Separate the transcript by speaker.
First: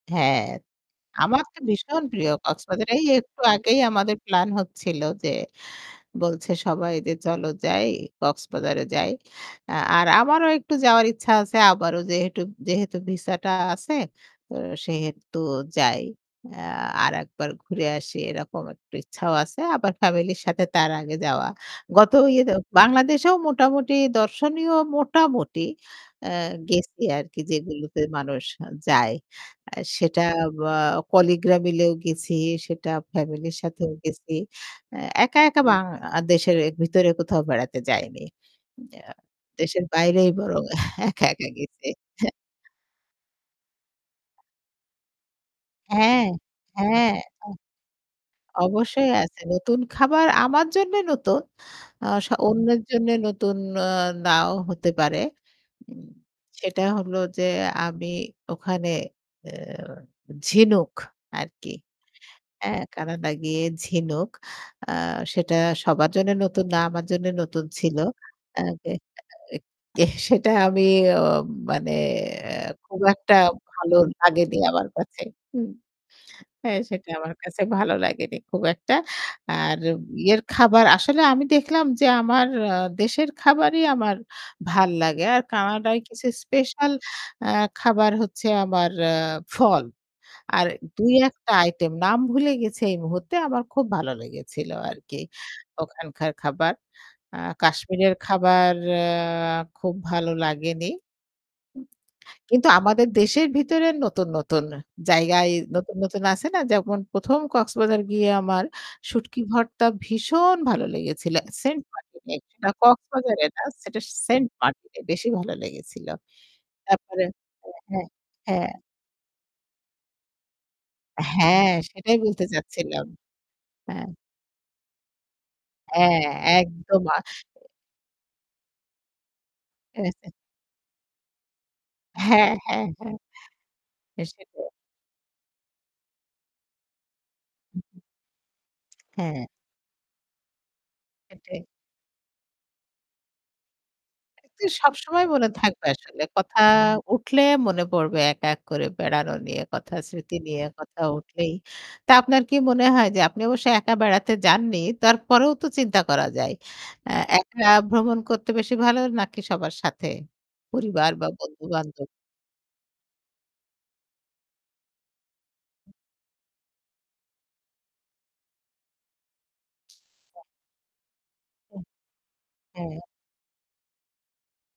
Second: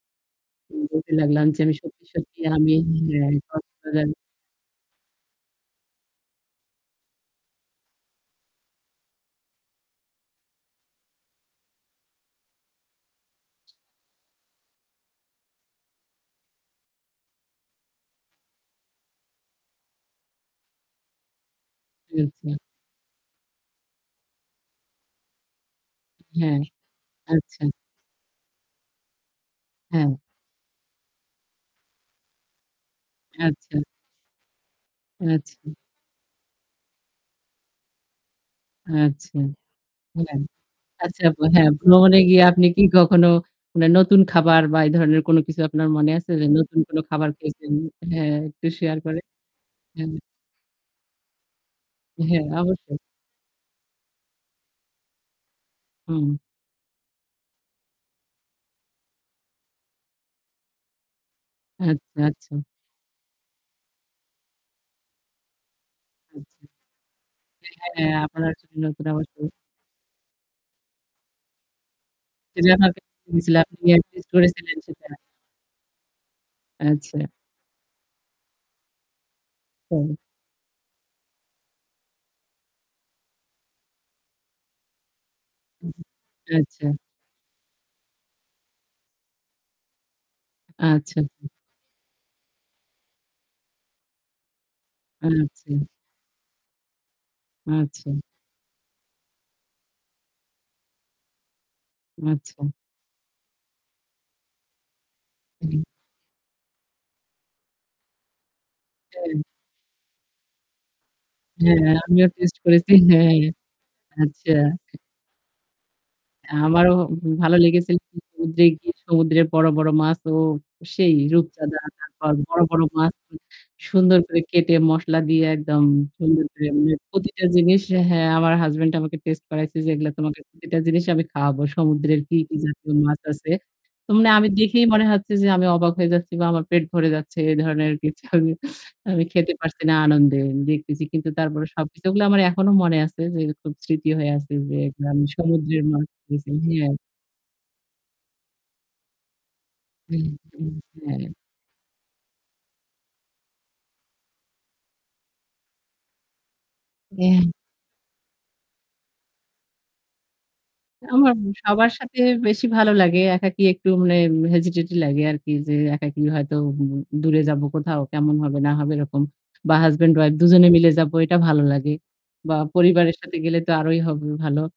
Speaker 1: হ্যাঁ
Speaker 2: বলতে
Speaker 1: আমার
Speaker 2: লাগলাম যে
Speaker 1: তো
Speaker 2: আমি
Speaker 1: ভীষণ
Speaker 2: সত্যি,
Speaker 1: প্রিয়
Speaker 2: সত্যি, আমি
Speaker 1: কক্সবাজারে এই
Speaker 2: হ্যা,
Speaker 1: একটু আগেই
Speaker 2: কক্সবাজার
Speaker 1: আমাদের প্ল্যান হচ্ছিল যে, বলছে সবাই যে চলো যাই কক্সবাজারে যাই আ আর আমারও একটু যাওয়ার ইচ্ছা আছে আবারও যেহেতু যেহেতু ভিসাটা আছে তো সেহেতু যাই আ আরেকবার ঘুরে আসি এরকম একটু ইচ্ছাও আছে আবার ফ্যামিলির সাথে তার আগে যাওয়া গত
Speaker 2: আচ্ছা।
Speaker 1: ইয়েতে বাংলাদেশেও মোটামুটি দর্শনীয় মোটামুটি এ্যা
Speaker 2: হ্যাঁ
Speaker 1: গেছি আরকি
Speaker 2: আচ্ছা।
Speaker 1: যেগুলোতে মানুষ যায়। আ
Speaker 2: হ্যা।
Speaker 1: সেটা আ কলিগরা মিলেও গেছি। সেটা ফ্যামিলির
Speaker 2: আচ্ছা।
Speaker 1: সাথেও গেছি। একা, একা,
Speaker 2: আচ্ছা।
Speaker 1: বাংলাদেশের ভিতরে কোথাও বেড়াতে যাইনি। আ
Speaker 2: আচ্ছা।
Speaker 1: দেশের বাইরেই
Speaker 2: হ্যাঁ
Speaker 1: বরং
Speaker 2: আচ্ছা
Speaker 1: একা, একা
Speaker 2: হ্যাঁ
Speaker 1: গেছি।
Speaker 2: ভ্রমণে
Speaker 1: হ্যা।
Speaker 2: গিয়ে আপনি কি কখনো মানে নতুন খাবার বা এই ধরনের কোন কিছু আপনার মনে
Speaker 1: হ্যাঁ,
Speaker 2: আছে যে নতুন কোন
Speaker 1: হ্যাঁ।
Speaker 2: খাবার খেয়েছেন? হ্যাঁ একটু শেয়ার
Speaker 1: অবশ্যই
Speaker 2: করেন।
Speaker 1: আছে। নতুন
Speaker 2: [unintelligible]
Speaker 1: খাবার আমার জন্যে নতুন। আ সা
Speaker 2: হ্যাঁ
Speaker 1: অন্যের
Speaker 2: অবশ্যই।
Speaker 1: জন্যে নতুন ও নাও হতে পারে। ঊম
Speaker 2: হম।
Speaker 1: সেটা হলো যে আমি ওখানে এ্যা ঝিনুক আর কি।
Speaker 2: আচ্ছা, আচ্ছা।
Speaker 1: এ্যা কানে লাগিয়ে ঝিনুক আ সেটা সবার জন্যে
Speaker 2: উ, জি।
Speaker 1: নতুন না আমার জন্য নতুন ছিল।
Speaker 2: হ্যাঁ আপনার
Speaker 1: আ যে
Speaker 2: নতুন অবশ্য।
Speaker 1: আ গে সেটা আমি ওম মানে এ্যা খুব
Speaker 2: [unintelligible]
Speaker 1: একটা
Speaker 2: সেটা
Speaker 1: ভালো
Speaker 2: আপনি
Speaker 1: লাগেনি
Speaker 2: করেছিলেন
Speaker 1: আমার
Speaker 2: সেটা?
Speaker 1: কাছে। হুম? হ্যা সেটা
Speaker 2: আচ্ছা।
Speaker 1: আমার কাছে ভালো লাগেনি খুব একটা। আর
Speaker 2: হুম।
Speaker 1: ইয়ের খাবার আসলে আমি দেখলাম যে আমার আ দেশের খাবারই আমার ভাল লাগে। আর কানাডায় কিছু
Speaker 2: আচ্ছা।
Speaker 1: স্পেশাল আ খাবার হচ্ছে আমার ফল। আর
Speaker 2: আচ্ছা।
Speaker 1: ২-১ টা আইটেম নাম ভুলে গেছি এই মুহূর্তে আমার খুব ভালো লেগেছিল আরকি
Speaker 2: আচ্ছা।
Speaker 1: ওখানকার খাবার। আ
Speaker 2: আচ্ছা।
Speaker 1: কাশ্মীরের খাবার আ খুব ভালো লাগেনি। উ কিন্তু
Speaker 2: আচ্ছা।
Speaker 1: আমাদের দেশের ভিতরে নতুন, নতুন, জায়গায়
Speaker 2: হুম।
Speaker 1: নতুন, নতুন, আছে না যেমন ১ম কক্সবাজার গিয়ে আমার
Speaker 2: হম।
Speaker 1: শুটকি ভর্তা ভীষণ ভালো লেগেছিল।
Speaker 2: হ্যাঁ,
Speaker 1: সেন্ট
Speaker 2: হ্যা,
Speaker 1: মার্টিন
Speaker 2: আমিও টেস্ট করেছি। হ্যাঁ।
Speaker 1: কক্সবাজারে না সেটা সেন্ট
Speaker 2: আচ্ছা।
Speaker 1: মার্টিনে বেশি ভালো লেগেছিল।
Speaker 2: আমারও
Speaker 1: তারপরে
Speaker 2: ভালো
Speaker 1: অ
Speaker 2: লেগেছিল।
Speaker 1: হ্যাঁ,
Speaker 2: সমুদ্রে
Speaker 1: হ্যাঁ।
Speaker 2: গিয়ে সমুদ্রের বড়, বড়, মাছ ও সেই
Speaker 1: হ্যাঁ
Speaker 2: রূপচাঁদা
Speaker 1: সেটাই
Speaker 2: তারপর
Speaker 1: বলতে
Speaker 2: বড়, বড়,
Speaker 1: চাচ্ছিলাম।
Speaker 2: মাছ
Speaker 1: হ্যাঁ
Speaker 2: সুন্দর করে কেটে মসলা দিয়ে একদম
Speaker 1: হ্যাঁ
Speaker 2: সুন্দর করে মে
Speaker 1: একদম আ
Speaker 2: প্রতিটা জিনিস হ্যাঁ আমার হাসব্যান্ড আমাকে টেস্টে করাইছে যে এগুলো তোমাকে প্রতিটা জিনিস আমি খাওয়াবো। সমুদ্রের কি,
Speaker 1: হ্যাঁ,
Speaker 2: কি,
Speaker 1: হ্যাঁ,
Speaker 2: জাতীয়
Speaker 1: হ্যাঁ।
Speaker 2: মাছ আছে। তো আমি
Speaker 1: [unintelligible]
Speaker 2: দেখেই মনে হচ্ছে যে আমি অবাক হয়ে যাচ্ছি বা আমার পেট ভরে যাচ্ছে। এ ধরনের কিছু। আমি আমি
Speaker 1: হ্যাঁ।
Speaker 2: খেতে পারছি না আনন্দে দেখতেছি। কিন্তু
Speaker 1: সেটাই।
Speaker 2: তারপরে সবকিছুগুলো আমার এখনো মনে আছে যে খুব স্মৃতি হয়ে আছে
Speaker 1: জি,
Speaker 2: যে
Speaker 1: সবসময় মনে
Speaker 2: সমুদ্রের
Speaker 1: থাকবে
Speaker 2: মাছ।
Speaker 1: আসলে কথা উঠলে মনে পড়বে এক, এক, করে বেড়ানো নিয়ে কথা
Speaker 2: হু,
Speaker 1: স্মৃতি নিয়ে
Speaker 2: হুম,
Speaker 1: কথা
Speaker 2: হুম হ্যাঁ।
Speaker 1: উঠলেই। তা আপনার কি মনে হয় যে আপনি অবশ্যই একা বেড়াতে যাননি। তারপরেও তো চিন্তা করা যায়। অ্যা
Speaker 2: [unintelligible]
Speaker 1: একা ভ্রমণ করতে বেশি ভালো নাকি সবার সাথে পরিবার বা
Speaker 2: আমার সবার
Speaker 1: বন্ধু-বান্ধব?
Speaker 2: সাথে বেশি ভালো লাগে। একাকী একটু মানে হেজিটেজি লাগে আরকি যে একাকী হয়তো দূরে যাব কোথাও কেমন হবে না হবে এরকম, বা হাসব্যান্ড উইফ ২ জনে মিলে যাব এটা ভালো লাগে। বা
Speaker 1: হুম।
Speaker 2: পরিবারের সাথে গেলে তো আরোই হবে ভালো।